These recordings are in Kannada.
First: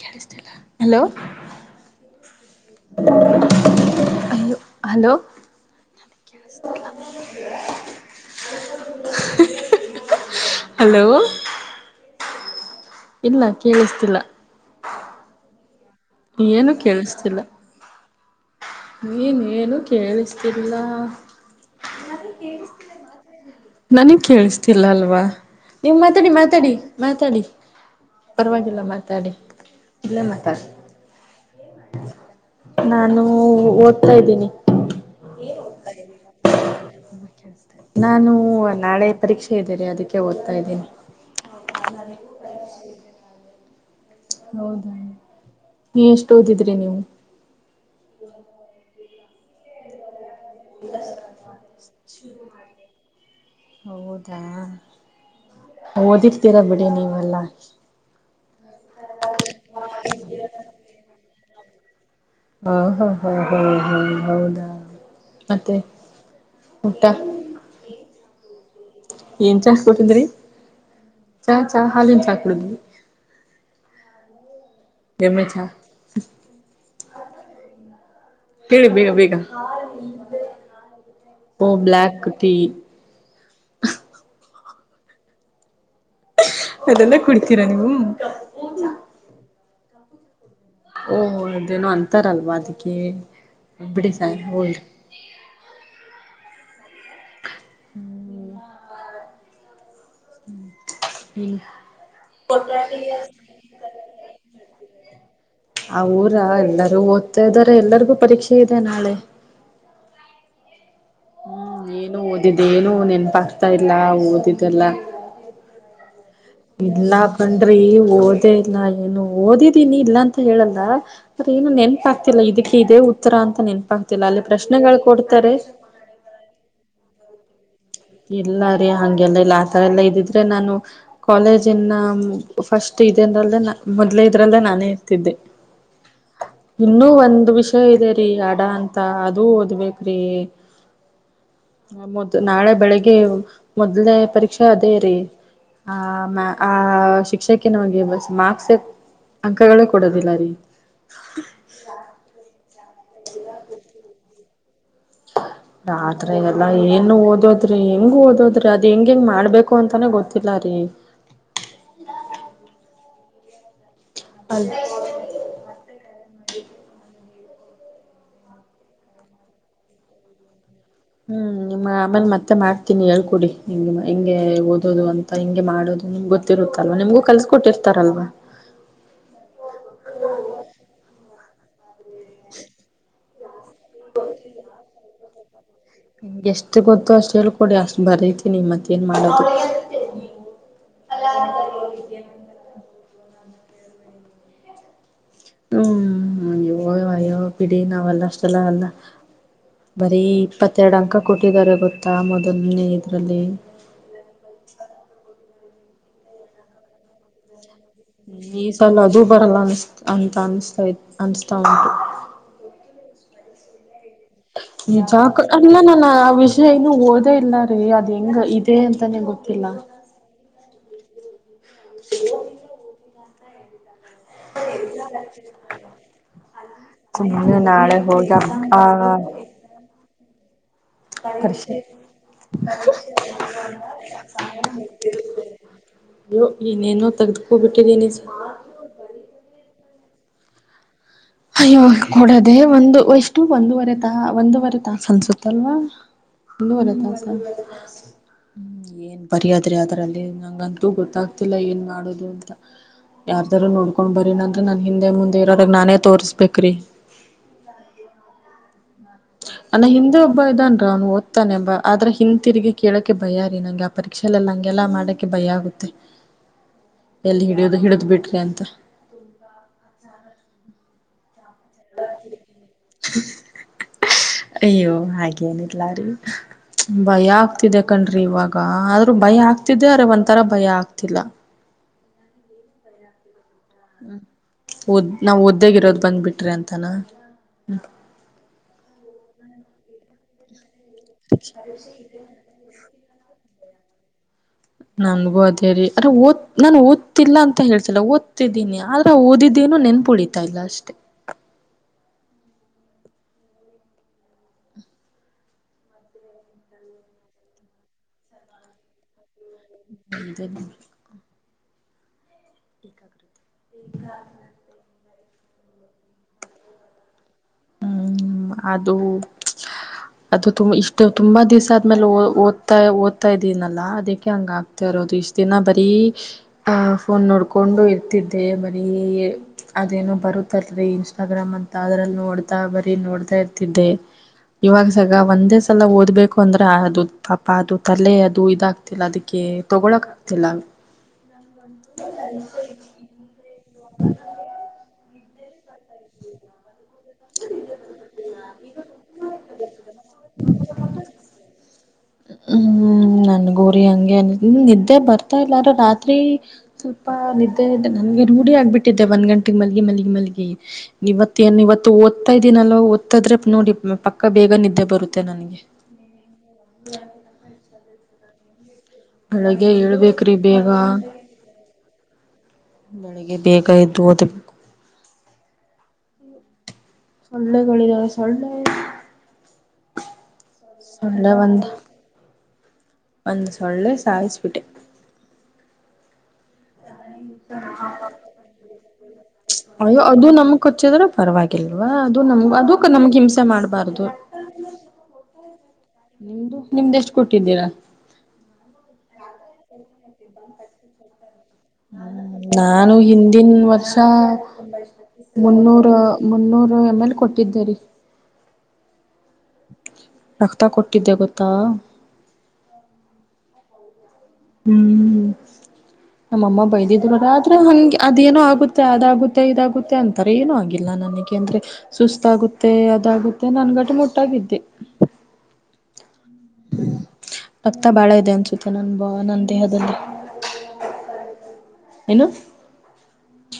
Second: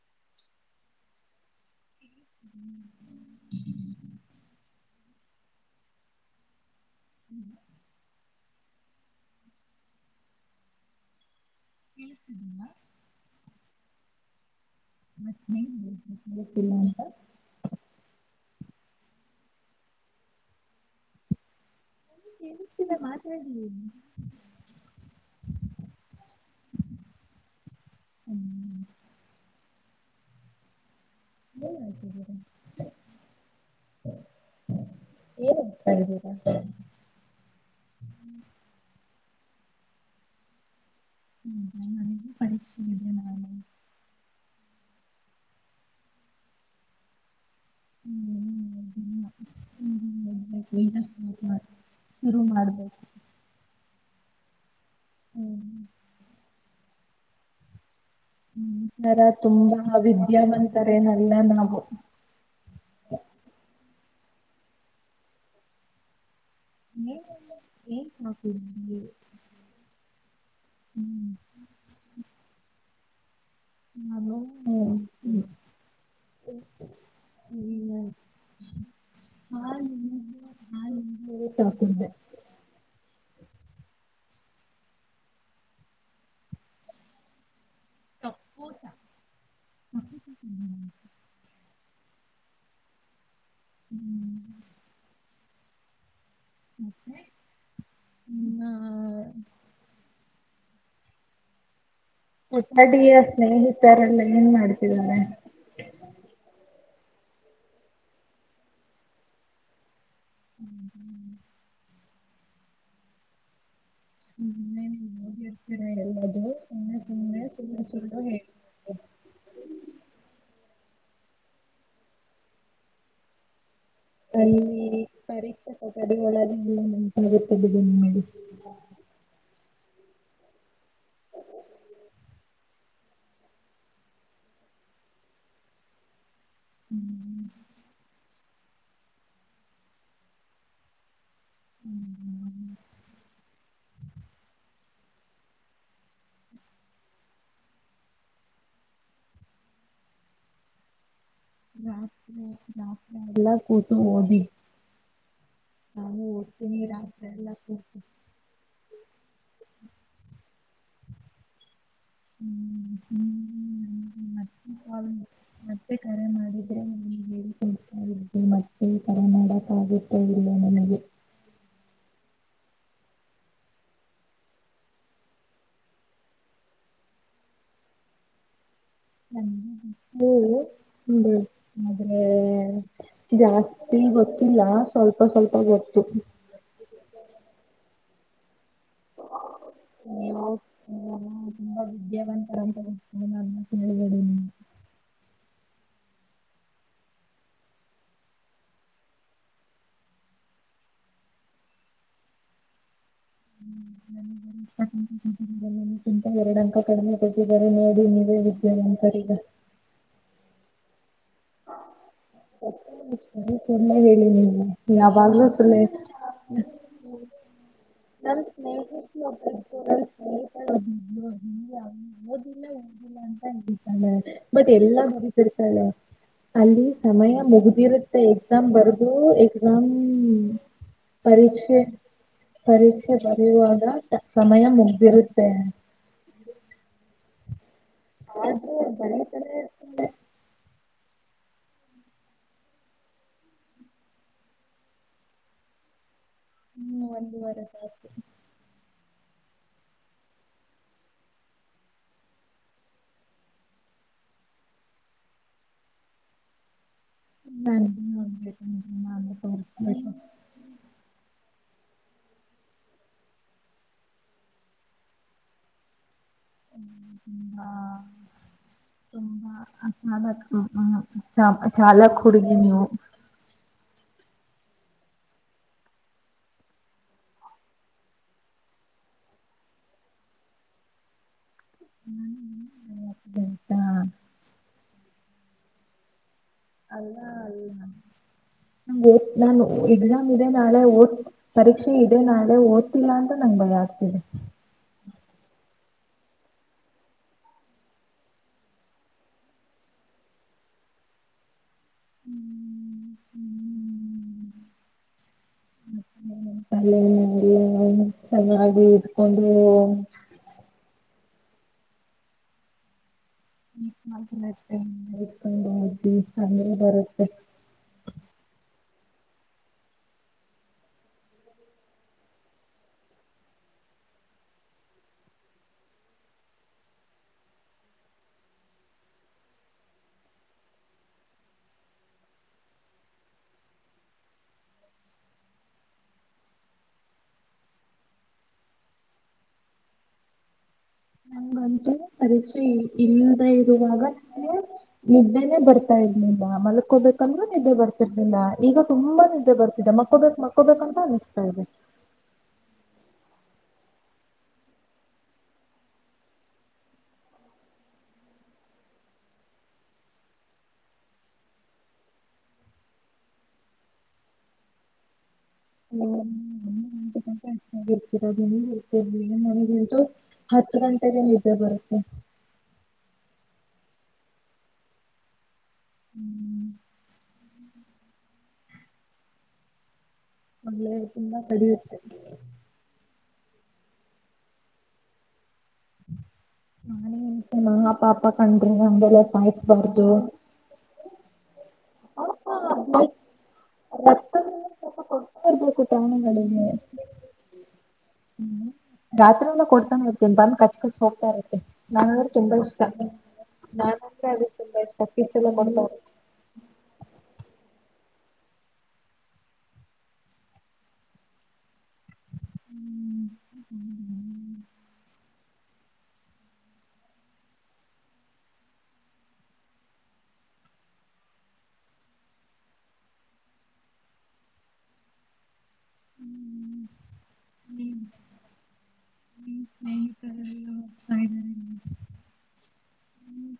ಕೇಳಿಸಿತ್ತಿಲ್ಲ...... ಕೇಳಿಸ್ತಿದೀನಿ- ಹಲೋ ಹಲೋ ಕ ಸ್ [inaudible] ಹಲೋ. ಕೇಳಿಸ್ತಿದ್ದಲ್ಲ. ಇಲ್ಲ ಕೇಳಿಸ್ತಿಲ್ಲ. ಏನು ಗೂತಿಲಾ ಅಂತ. ಕೇಳಿಸ್ತಿಲ್ಲ ನೀನೇನು ಏನೂ ಕೇಳಿಸ್ತಿಲ್ಲ. ಕೇಳಿಸ್ತಿದೆ ಮಾತಾಡಿ ಹ್ಮ್. ನನಗ್ ಕೇಳಿಸತಿಲ್ಲ ಅಲ್ವಾ ನೀವು್ ಮಾತಾಡಿ ಮಾತಾಡಿ ಮಾತಾಡಿ. ಪರವಾಗಿಲ್ಲ ಮಾತಾಡಿ ಇಲ್ಲೇ ಮಾತಾಡ್. ಹ ಆಯತ ಹ್ಮ್ ಓದ್ತಾ ಇದ್ದೀನಿ. ಏನ್ ಓದ್ತಾ ಇದ್ದೀರಾ ನಾನು ನಾಳೆ ಪರೀಕ್ಷೆ ಇದ್ದೀನೆ ಅದಕ್ಕೆ ಓದ್ತಾ ಇದ್ದೀನಿ ಹ್ಮ ನನಗೆ ಪರೀಕ್ಷೆ ಇದೇನಾ. ಹೌದ ನೀ ಎಷ್ಟ ಓದಿದ್ರಿ ನೀವು. ಹ್ಮ್ ಹ್ಮ್ ಹ್ಮ್.. ಶು ಮಾಡ್ಬು [inaudible] ಹೌದಾ ಹ್ಮ್ ಓದಿರ್ತೀರಾ ಬಿಡಿ ನೀವೆಲ್ಲಾ ಒಂ [unintelligible] ತರ ತುಂಬಾ ವಿದ್ಯಾವಂತರೇನಲ್ಲ ನಾವು ಹ ಹ ಹ ಹ ಹ [inaudible] ಹೌದಾ ಮತ್ತೆ ಊಟ [unintelligible] ಏನ್ ಚಾ ನ್ ಕೊಟ್ಟಿದ್ರಿ ಹ್ಮ್ ಚಾ ಚಾ [unintelligible] ಹಾಲಿನ ಚಾಕಡಿ ಹ ಹ್ಮ್ [inaudible] ಎಮಿ [inaudible] ಹ್ಮ್, ಹೇಳಿ ಬೇಗ ಬೇಗ ಹಾಲಿಂದ ಹಾಲಿಂದ [inaudible] ಓ ಸಾಕಿದ್ದೆ ಬ್ಲಯಾಕ್ ತ [unintelligible] [unintelligible] ಅದೆಲ್ಲ ಕುಡತೀರಾ ನೀವು [inaudible] ಹದ ಓಹ ಅದೇನೋ ಅಂತಾರಲ್ವಾ ಅದಕ್ಕೆ ಬಿಡ ಸಾಯ ಹೋರಿ [unintelligible] [inaudible] ಮತ್ತೆ ಹ್ಮ ಹ್ಮ ಹ್ಮ್ ಅಡುಗೆ ಸ್ನೇಹಿತರೆಲ್ಲ ಏನ್ ಮಾಡ್ತಿದ್ದಾರೆ. ಆ ಊರ ಎಲ್ಲರೂ ಓದ್ತಾ ಇದಾರೆ ಎಲ್ಲರಿಗೂ ಪರೀಕ್ಷೆ ಇದೆ ನಾಳೆ. ಹ್ಮ್ ಹ್ಮ್ ಹ್ಮ್ ಏನು ಓದಿದ್ದ ಏನು ನೆನಪಾಗಗ್ತಾ ಇಲ್ಲ ಓದಿದ್ದೆಲ್ಲ. ಹಾ ಎಲ್ಲದು. ಸುಮ್ಮನೆ ಇಲ್ಲ ಸುಮ್ಮನೆ ಕಂಡ್ರಿ ಸುಳ್ಳು ಸುಳ್ಳು ಹೇಳಿ ಓದೇ ಇಲ್ಲ ಏನು ಓದಿದೀನಿ ಇಲ್ಲ ಅಂತ ಹೇಳಲ್ಲ. ಅರ ಏನು ನೆನಪಾಗ್ತಿಲ್ಲ ಇದಕ್ಕೆ ಇದೆ ಉತ್ತರ ಅಂತ ನೆನ್ನಪಾಗ್ತಿಲ್ಲ ಅಲ್ಲಿ ಪ್ರಶ್ನೆಗಳು ಕೊಡ್ತಾರೆ. ಟಡಿ ಒಳ ನ ಗೊತ್ತಿದ್ದಿದ್ದಿ ನಿಡಿ. ಇಲ್ಲ ಹಂಗೆಲ್ಲ ಇಲ್ಲ ಆಥರ ಎಲ್ಲ ಇದ್ದಿದ್ರೆ ನಾನು. ಕಾಲೇಜಿನ ಫಸ್ಟ್ ಇದರಲ್ಲೇ ಮೊದ್ಲೇ ಇದ್ರಲ್ಲೇ ನಾನೇ ಇರ್ತಿದ್ದೆ. [inaudible] ಇನ್ನುೂ ಒಂದ್ ವಿಷಯ ಇದೆರಿ ಅಡ ಅಂತ ಅದು ಓದ್ಬೇಕ್ರಿ. ಮೊದ್ ನಾಳೆ ಬೆಳಿಗ್ಗೆ ಮೊದ್ಲೇ ಪರೀಕ್ಷೆ ಅದೇರಿ ಆ ಆ ಶಿಕ್ಷಕ ನಗೆ ಬ ಮಾರ್ಕ್ಸ್ ಅಂಕಗಳೇ ಕೊಡೋದಿಲ್ಲ ರೀ ನಾತ್ ನಾತ್ ಎಲ್ಲ ಕೂತು ೋದಿ [unintelligible] ಆತ್ರ ಎಲ್ಲಾ ಓದ್ತೀನಿ ಏನು ರಾತ್ರಿ ಎಲ್ಲ ಓದೋದ್ರಿ ಕೂತು ಹೆಂಗ ಓದೋದ್ರಿ ಅದ ಹೆಂಗ ಹೆಂಗ್ ಮಾಡ್ಬೇಕು ಅಂತಾನೆ ಗೊತ್ತಿಲ್ಲ ರೀ ಹ್ಮ ಹ್ಮ್ [inaudible] ಅದ ಕಾಲ್ ಮತ್ತೆ ಕರೆ ಮಾಡಿದ್ರೆ ನಗೆ ಹೇಳ್ಕೊಡ್ತಾ ಇ ಮತ್ತೆ ಕರೆ ಮಾಡಕ ಆಗುತ್ತೆ ಇಲ ನನಗೆ. ಹ್ಮ್ ನಿಮ್ಮ ಆಮೇಲೆ ಮತ್ತೆ ಮಾಡ್ತೀನಿ ಹೇಳ್ಕೊಡಿ ಹೆಂಗ ಹೆಗೆ ಓದೋದು ಅಂತ. ಹಂಗೆ ಮಾಡೋದು ನಿಮ್ ಗೊತ್ತಿರುತ್ತಲ್ವ ನಿಮಗೂ ಕಲ್ಸ ಕೊಟ್ಟಿರ್ತಾರಲ್ವಾ. ಹ ಆದ್ರೆ ಜಾಸ್ತಿ ಗೊತ್ತಿಲ್ಲ ಸ್ವಲ್ಪ ಸ್ವಲ್ಪ ಗೊತ್ತು. ನನಗೆಷ್ಟು ಗೊತ್ತಿರುತ್ತೋ ಅಷ್ಟು ಹೇಳ ಕೊಡಿ ಅಷ್ಟು ಬರೀತಿನಿ ಮತ್ತ ಏನ್ ಮಾಡೋದು. ನೀವು ತುಂಬಾ ವಿದ್ಯಾವಂತರಂತನ್ನ ಹೇಳಳ್ಬೇಡಿ ನೀ. ಹ್ಮ್ ಅಯ್ಯೋ ಅಯೋ ಬಿಡಿ ನಾವೆಲ್ಲಷ್ಟೆಲ್ಲ ಅಲ್ಲ. ಬರೀ ಇಪ್ಪತ್ತೆರಡು ಅಂಕ ಕೊಟ್ಟಿದ್ದಾರೆ ಗೊತ್ತಾ ಮೊದಲನೇ ಇದ್ರಲ್ಲಿ. [unintelligible] ಎರಡು ಅಕ [inaudible] [inaudible] ಕಡಿಮೆ ಕೊಟ್ಟಿದ್ದಾರೆ ನೋಡಿ ನೀವೇ ಈ ವಿದ್ಯ ಸಲ ಅದು ಅಂತರಿ ಈಗ. ಬರಲ್ಲ ಅನ್ಸ್ ಅಂತ ಅನ್ನಸ್ತ ಅನ್ತಾ ಉಂಟು. ಹ ಸುಳ್ಳೇ ಹೇಳಿ ನೀ ನಿಜಾಕ ಯಾವಾಗ್ಲೂ ಅಲ್ಲ ಸುಳ್ಳೇ ನಾನ ಆ ವಿಷಯ ಇನ್ನು ಓದೇ ಇಲ್ಲ ರೀ ಅದ್ ಹೆಂಗ ನನ್ ಇದೆ ಸ್ನೇಹ ಅಂತಾನೆ [inaudible] ಗೊತ್ತಿಲ್ಲ. ಓದಿಲ್ಲ ಹಓದಿಲ್ಲ ಅಂತ ಅತಾನೆ [inaudible] ಬಟ್ ಎಲ್ಲಾ ಬರುತ್ತಾರ್ತಾಳೆ ಅಲ್ಲಿ ಸಮಯ ಸುಮ್ನೆ ನಾಳೆ ಮುಗ್ದಿರುತ್ತೆ ಹೋಗಿ ಎಕ್ಸಾಮ್ ಆ ಬರ್ದು ಎಕ್ಸಾಮ್ ಪರೀಕ್ಷೆ ಪರೀಕ್ಷೆ ಬರೆಯುವಾಗ ಸಮಯ ಮುಗ್ದಿರುತ್ತೆ ಅಯೋ ಇನೇನೋ ತೆಗೆಗ್ದಕೊ ಬಿಟ್ಟಿಿದನ ಸ ಆದ್ರೂ ಒ ಮನೆ ಕಡೆ [inaudible] ಅಯ್ಯೋ ಕೊಡೋದೆೇ ಒಂದು ಎಷ್ಟು ಒಂದೂವರೆ ತಾ ಒಂದೂವರೆ ತಾಸ ಅನ್ಸುತ್ತಲ್ವಾ ಒಂದೂವರೆ ಹ್ಮ್ ತಸ ಒಂದೂವರೆ ತಾಸು ಹ್ಮ್ ಏನ್ ಬರ್ಯಾದ್ರಿ ಅದ್ರಲ್ಲಿ ನಂಗಂತೂ ಗೊತ್ತಾಗ್ತಿಲ್ಲ ಏನ್ ಮಾಡೋದು ಅಂತ ಯಾರ್ದಾರೂ ನೋಡ್ಕೊಂಡ್ ಬರನಂದ್ರ ನಾನ್ ಹಿಂದೆ ಮುಂದೆ ಇರೋಾಗ ನಾನೇ ತೋರ್ಸ್ಬೇಕ್ರಿ ನ ನ ನ ನ [inaudible] ನನ್ನ ಹಿಂದೆ ಹಬ್ಬ ಇದನ್ರ ಅವ ಒ ಾನೆ ಬ ಆದ್ರೆ ಹಿಂತಿರುಗಿ ಕೇಳೋಕ್ಕೆೆ ಭಯ ರೀ ನಂಗೆ ಆ ಪರೀಕ್ಷೆಲ್ಲ ಹಂಗೆಲ್ಲಾ ಮಾಡಕ್ಕೆ ಭಯ ಆಗುತ್ತೆ [inaudible] ಎಲ್ಲಿ ಹಾ ಹಿಡಿಯೋದು ಹಿಡಿದ್ ಬಿಟ್ರಿ ಅಂತ ತುಂಬಾ ಚಾಲಕ್ ಹುಡುಗಿ ನೀವು ಅಯ್ಯೋ ಹಾಗೇನಡ್ಲಾರಿ ಭಯ ಆಗ್ತಿದೆ ಕಣ್ರಿ ಇವಾಗ ಆದ್ರೂ ಭಯ ಆಗ್ತಿದ್ದೆ ಅರೆ ಒಂಥರ ಭಯ ಆಗ್ತಿಲ್ಲ ಹ್ಮ್್ಮಾ [inaudible] ಹ್ಮ್ ಒದ್ ನಾವ್ ಓದೇರದು ಇರೋದು್ ಬಂದ್ಬಿಟ್ರಿ ಅಂತ ಅಲ್ಲ ಅಲ್ಲ ನಮಗೆ ನಾನು ಎಕ್ಸಾಮ್ ಇದೆ ನಾಳೆ ಓದ ಪರೀಕ್ಷೆ ಇದೆ ನಾಳೆ ಓದ್ತಿಲ್ಲಾ ಅಂತ ನಂಗ್ ಭಯ ಆಗ್ತಿದೆ ನನ್ಗೂ ಅದೇ ರರಿ ಅ್ರ ಓದ್ ನಾನನ್ ಓದ್ತಿಿಲ್ಲ ಅಂತ ಹೇಳ್ಸಲ್ಲ ಓದ್ತಿದ್ದೀನಿ ಆದ್ರ ಓದಿದ್ದೇನೋ ನೆನ್ಪುಳಿತತಿ ಆಗ್ತಿಲ್ಲ ಅಷ್ಟೇ ಹ್ಮ ಹ್ಮ ಅ ಚೆನ್ನಾಗಿ ಇಟ್ಕೊಂಡು ಧನ್ ಮಾೆತ್ಕೊಂಡ್ ಹಿ ಅಂದ್ರೆ ಬರುತ್ತೆ [inaudible] ಹ್ಮ್ ಅದು ಅದು ತು ಇಷ್ಟ ತುಂಬಾ ದಿವ್ಸ ಆದ್ಮೇಲೆ ಓದ್ತಾ ಓದ್ತಾ ಇದೀನಲ್ಲಾ ಅದಕ್ಕೆ ಹಂಗ ಆ ರೋದು ಇಷ್ಟ ದಿನ ಬರೀ ಅಹ್ ಫೋನ್ ನೋಡ್ಕೊಂಡು ಇರ್ತಿದ್ದೆ ಬರೀ ಅದೇನೋ ಬರುತ್ತಲ್ರಿ ಇನ್ಸ್ಟಾಗ್ರಾಮ್ ಅಂತ ಅದ್ರಲ್ಲಿ ನೋಡ್ತಾ ಬರೀ ನೋಡ್ತಾ ಇರ್ತಿದ್ದೆ ಇವಾಗ ಸಗ ಒಂದೇ ಸಲ ಓದ್ಬೇಕು ಅಂದ್ರೆ ಅದು ಪಾಪ ಅದು ತಲೆ ಅದು ಇದಾಗ ಆತಿಲ್ಲ ಅದಕ್ಕೆ ತೊಗೊಳಕ ಆಗ್ತಿಲ್ಲ ನಂಗಂತೂ ಪರೀಕ್ಷೆ ಇಲ್ಲದ ಇರುವಾಗ ನಿಿದ್ದೆನೇ ಬರ್ತಾ ಇರ್ಲಿಲ್ಲ ಮಲ್ಕೋಬೇಕಂದ್ರೂ ನಿದ್ದೆ ಬರ್ತ ರ್ಲಿಲ್ಲ ಈಗ ತುಂಬಾ ನಿದ್ದೆ ಬರ್ತಿದೆ ಮಕ್ಕೋ ಬಕ್ ಮಕ್ಕೋಬೇಕಂತ ಅನಿಸ್ತಾ ಇದೆ ಹ್ಮ್ ನನ್ ಗೋರಿ ಹಂಗೆ ಅ ನಿದ್ದೆ ಬರ್ತಾ ಇಲ್ಲಾರ ರಾತ್ರಿ ಸ್ವಲ್ಪ ನಿದ್ದೆ ಇದ್ದ ನನಗೆ ರೂಢಿ ಆಗ್ಬಿಟ್ಟಿದ್ದೆ ಒಂದ್ ಗಂಟೆಗೆ ಮಲಗಿ ಮಲ್ಲಿಗಿ ಮಲಗೆಿ ಇವತ್ ಏನ್ ಇವತ್ತು ಓದ್ತಾ ಇದೀನ ಅಲ್ವಾ ಓದ್ತದ್ರೆ ನೋಡಿ ಪಕ್ಕ ಬೇಗ ನಿದ್ದೆ ಬರುತ್ತೆ ನನ್ಗೆ [unintelligible] [unintelligible] [unintelligible] ಬೆಳಗ್ಗೆ ನಮಗಂಟ ಏಳ್ಬೇಕ್ರಿ ಬೇಗ ಹತ್ತು ಗಂಟೆಗೆ ನಿದ್ದೆ ಬರುತ್ತೆ ಬೆಳಗೆ ಬೇಗ ಎ ದ್ದು ಒದು ಹ್ಮ್ ಸೊಳ್ಳೆಗಳಿದಾವೆ ಸೊಳ್ಳೆ ಸೊಳ್ಳೆ ತುಂಬಾ ಕಡಿಯುತ್ತೆ ಒಂದು ಸೊಳ್ಳೆ ಸಾಯಿಸಿ [unintelligible] ಪ್ರಾಣಿ ಹಿಂಸೆ ಮಹಾ ಪಾಪ ಕಂಡ್ರಿ ಹಂಗೆಲ್ಲ ಸಾಯಿಸ್ಬಾರ್ದು ಕೊಚ್ಚಿದ್ರ ಪರವಾಗಿಲ್ವಾ ಅದು ನ ಅದು ನಮಗೆ ಹಿಂಸೆ ಮಾಡ್ [unintelligible] ರಕ್ತ [unintelligible] [unintelligible] ನಿಮ್ದು ನಿಮ್ದ ಎಷ್ಟ್ ಕೊಟ್ಟಿದ್ದೀರಾ ಹ್ಮ ರಾತ್ರಿಂದ ಕೊಡ್ತಾನ ಇರ್ತೇನಿ ಬಂದ್ ಕಚ್ ಕಚ್ ಹೋಗ್ತಾ ಇರುತ್ತೆ ನನಾಂದ್ರೆ ತುಂಬಾ ಇಷ್ಟ ನಾನು ಹಿಂದಿನ ವರ್ಷ ನಾನಂದ್ರೆ ಅದ್ರ ತುಂಬಾ ಇಷ್ಟ ಫೀಸ್ ಎಲ್ಲ ಮಾಡ ಮುನ್ನೂರು ಮುನ್ನೂರು ಎಮ್ ಎಲ್ ಕೊಟ್ಟಿದ್ದೆರಿ ರಕ್ತ ಕೊಟ್ಟಿದ್ದೆ ಗೊತ್ತಾ [unintelligible] [unintelligible] [unintelligible] ಹ್ಮ್ [unintelligible] ನಮ್ಮಮ್ಮ ಬೈದಿದ್ರು ಆದ್ರೆ ಹಂಗೆ ಅದೇನೋ ಆಗುತ್ತೆ ಅದಾಗುತ್ತೆ ಇದಾಗುತ್ತೆ ಅಂತಾರೆ ಏನೂ ಆಗಿಲ್ಲ ನನಗೆ ಯಾಕೆ ಅಂದ್ರೆ ಸುಸ್ತಾಗುತ್ತೆ ಅದಾಗುತ್ತೆ ನಾನ್ ಗಟ್ ಮುಟ್ಟಾಗಿದ್ದೆ ಹ್ಮ್ [unintelligible] ರಕ್ತ ಬಾಳ ಇದೆ ಅನ್ಸುತ್ತೆ ನನ್ ಬಾ ನನ್ನ ನಿಮ್ ದೇಹದದಲ್ಲಿ ಸ್ನೇಹಿತರೆಲ್ಲ ಹೋಗ್ತಾ ಇದ್ದಾರೆ [unintelligible] ನಿಮ್ ಏನು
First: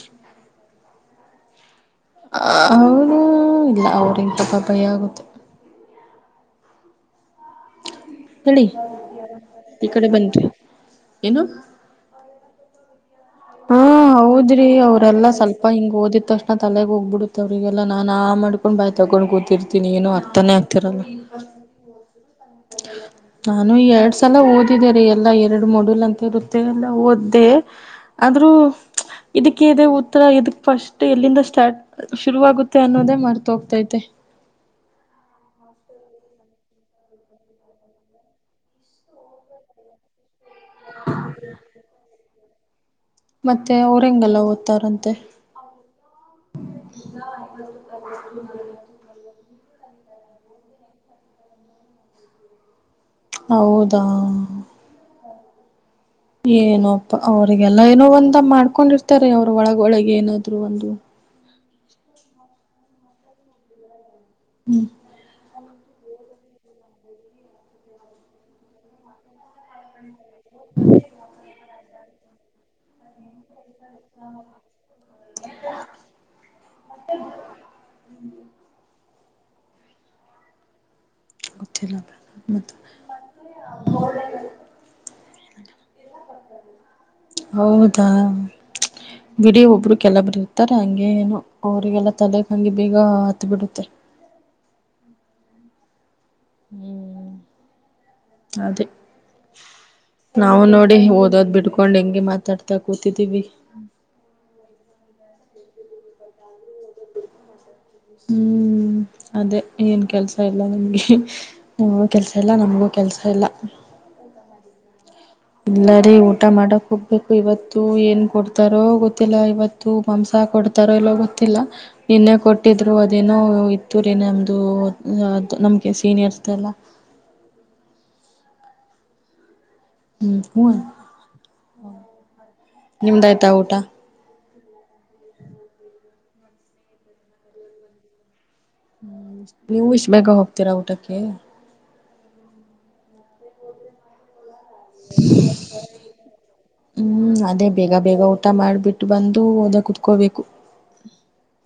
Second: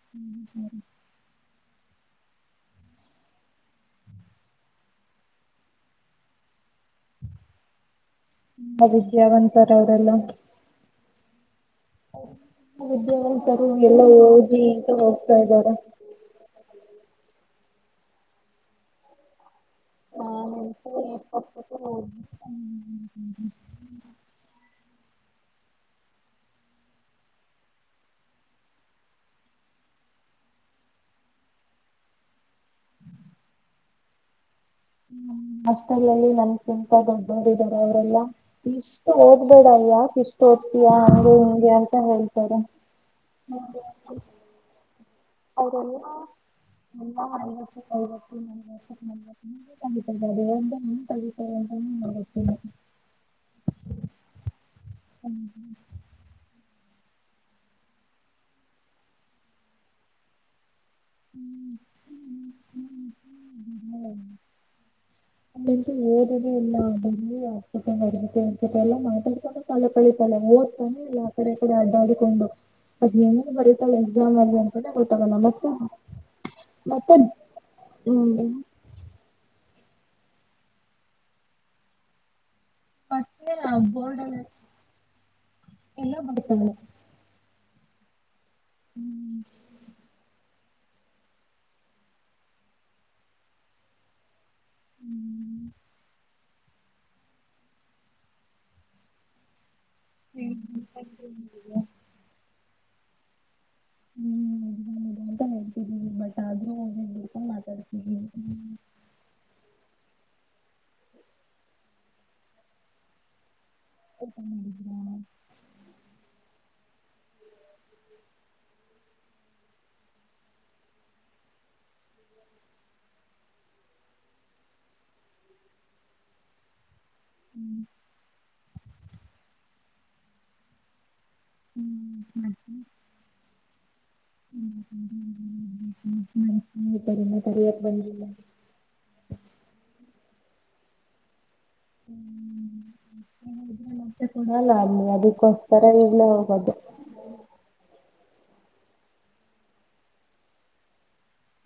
[unintelligible] [unintelligible] ಅವನು ಇಲ್ಲ [unintelligible] ಭಯ ಆಗುತ್ತೆ ಹೇಳಿ ಅದಿಕ್ಕೆ ಏನಂತಾರೆ ಈ ಅವರೆಲ್ಲ ಕಡೆ [unintelligible] [unintelligible] ಬನ್ರಿ ಏನು ಹಾ [unintelligible] ಎಲ್ಲ ಓದಿ ಈಹೋಗ್ತಾ ಇದ್ದಾರೆ [unintelligible] ಓದಿತ್ತು [unintelligible] ನಾ ತಲೆಗ್ ಹೋಗ್ಬಿಡುತ್ತೆ ಅವ್ರರಿಗೆಲ್ಲ ನಾ ಆ ಮಾಡ್ಕೊಂಡ ಬಾಯಿ ತೊಗೊಂಡ್ ಕೂತಿದಿ [unintelligible] ಏನು ಅರ್ಥನೇ ಆಗ್ತಿರಲ್ಲ [unintelligible] [unintelligible] ನಾನು ಈ [unintelligible] [unintelligible] [unintelligible] ಓದಿದಿದ್ದಾರೆ ಎಲ್ಲ ಎರಡು ಮೊರು ಅಂತ ಇರುತ್ತೆ ಎಲ್ಲ ಓದ್ದೆ ಆದ್ರೂ ಇದಕ್ಕೆ ಇದೆ ಉತ್ತರ ಇದಕ್ ಫಸ್ಟ್ ಎಲ್ಲಿಂದ ಸ್ಟಾರ್ಟ ಶುರುವಾಗುತ್ತೆ ಅನ್ನೋದೇ ಮರ್ತ ಹೋಗ್ತೈತೆ ಹಾಸ್ಟೆಲಲ್ಲಿ ನಮಕಿಂತ ದೊಡ್ಡ [unintelligible] [unintelligible] ಅವರೆಲ್ಲಾ ಇಷ್ಟು ಓದ್ಬೇಡ ಯಾಕ್ ಇಷ್ಟ ಓತ್ತಿಯಾ ಅಂಗೂ ಹಿಂಗೆ ಅಂತ ಹೇಳ್ತಾರೆ ಮತ್ತೆ ಅವರೆಂಗೆಲ್ಲ ಓದ್ತಾರಂತೆ ಅವರೆಲ್ಲಾ [unintelligible] [unintelligible] [unintelligible] [unintelligible] [unintelligible] [unintelligible] ಹೌದಾ ಹ್ಮ [unintelligible] ಏನಪ್ಪ ಅವ್ರಿಗೆಲ್ಲ ಏನೋ ಒಂದ ಮಾಡ್ಕೊಂಡಿರ್ತಾರೆ ಅವ್ರ ಒಳಗೊಳಗೆ ಏನಾದ್ರು ಒಂದು [unintelligible] [unintelligible] [unintelligible] ಹ್ಮ್ [unintelligible] [unintelligible] [unintelligible] [unintelligible] ಮಾತಾಡ್ಕೊಂಡ ತಲ್ಲ ಕಳಿತಲ್ಲ ಓದ್ತಾನೆ ಇಲ್ಲ ಆತರೆ ಕೂಡ ಅಡ್ಡಾಡಿಕೊಂಡು ಅದ ನ ಬರ [unintelligible] [unintelligible] [unintelligible] ಕತ್ತೆ ನ ಮ ಪಸ ಅವಬರ್ಡ್ ಎಲ್ಲ ಬತದೆ ಹೌದಾ ಹ್ಮ್ ಬಿಡೀ ಒಬರು ಕೆಲ್ಲ ಬರತ್ತೆ ಇತ್ತಾರೆ ಹಂಗೆ ಏನು ಅವರಿಗೆಲ್ಲ ತಲೆಗೆ ಹಂಗೆ ಬೇಗ ಹತ್ ಬಿಡುತ್ತೆ ಹ್ಮ್ ಅದೇ ನಾವು ನೋಡಿ ಎಕ್ಸಾಮ್ ಓದೋದ್ ಬಿಡ್ಕೊಂಡ್ ಹೆಂಗಗೆ ಮಾತಾಡ್ತಾ ಕೂತಿದೀವಿ ಹ್ಮ್ ಅಂತ ಹೇಳ್ತಿದೀವಿ ಬಟ್ ಆದ್ರೂ ಹ್ಮ್ ಹ್ಮ್ ಅದೇ ಏನ್ ಕೆಲ್ಸ ಇಲ್ಲ ನಿಮ್ಗೆ ನಮಗೂ ಕೆಲ್ಸ ಇಲ್ಲ ನಮಗೂ ಕೆಲ್ಸ ಇಲ್ಲ ಮಾಡಿದ [unintelligible] ಇಲ್ಲಾರಿ ಊಟ ಮಾಡಕ್ ಹೋಗ್ಬೇಕು ಇವತ್ತು ಏನ್ ಕೊಡ್ತಾರೋ ಗೊತ್ತಿಲ್ಲ ಇವತ್ತು ತ ಮಾಂಸ ಕೊಡ್ತಾರ ಎಲ್ಲೋ ಗೊತ್ತಿಲ್ಲ ನಿನ್ನೆ ಕೊಟ್ಟಿದ್ರು ಅದೇನೋ ಇತ್ತೂರೆ ನಮ್ಮದು ಅದು ನಮಗೆ ಸೀನಿಯರ್ದೆಲ್ಲ ಹ್ಮ್ ಹ್ಮ್ ಹೂ ಹ್ಮ್ ನಿಮ್ದ ಆಾಯ್ತಾ ಊಟ ಹ್ಮ್ಮ್ಮ್ಮ ಹ್ಮತರಿ ಸರಿಯಕ್ ಬಂದಿಲ್ಲ ಹ್ಮ ನೀವು ಇಷ್ಟು ಬೇಗ ಹೋಗ್ತೀರಾ ಊಟಕ್ಕೆ ಹ ಮತ್ತೆ ಕೊಡಲ್ಲ ಆಲಿ ಅದಕ್ಕೋಸ್ಕರ ಇರ್ಲೇ ಹೋಗೋದು ಹ್ಮ್ ಅದೇ ಬೇಗ ಬೇಗ ಊಟ ಮಾಡ್ಬಿಟ್ಟು ಬಂದು ಹಓದ ಕುತ್ಕೋಬೇಕು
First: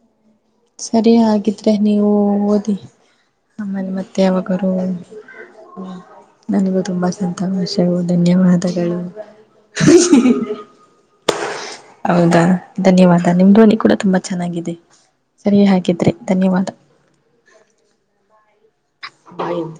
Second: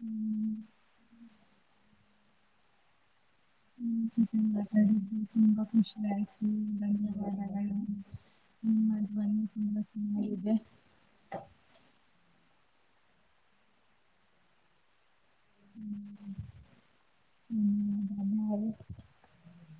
ಹ್ಮ್ ಸರಿ ಹಾಗಗಿದ್ರೆ ನೀವು ಓದಿ ಆಮೇಲೆ ನಿಮ್ ಮತ್ತೆ ಜೊತೆ ಯಾವಾಗರು ಮಾತಾಡಿದ್ದು ತುಂಬಾ ಖುಷಿ ಆಯ್ತು ನನಗೂ ತುಂಬಾ ಸಂತ ಧನ್ಯವಾದಗಳು. ಷವು ನಿಮ್ಮ ಧನ್ಯವಾದಗಳು ಧ್ವನಿ ತುಂಬಾ ಚೆನ್ನಾಗಿದೆ. ಹೌದಾ ಧನ್ಯವಾದ ನಿಮ ್ನಿ ಕೂಡ ತುಂಬಾ ಚೆನ್ನಾಗಿದೆ ಸರಿ ಹಾಗಿದ್ರೆ ಧನ್ಯವಾದ ಹ್ಮ್ ಅ ಆಯತ್ು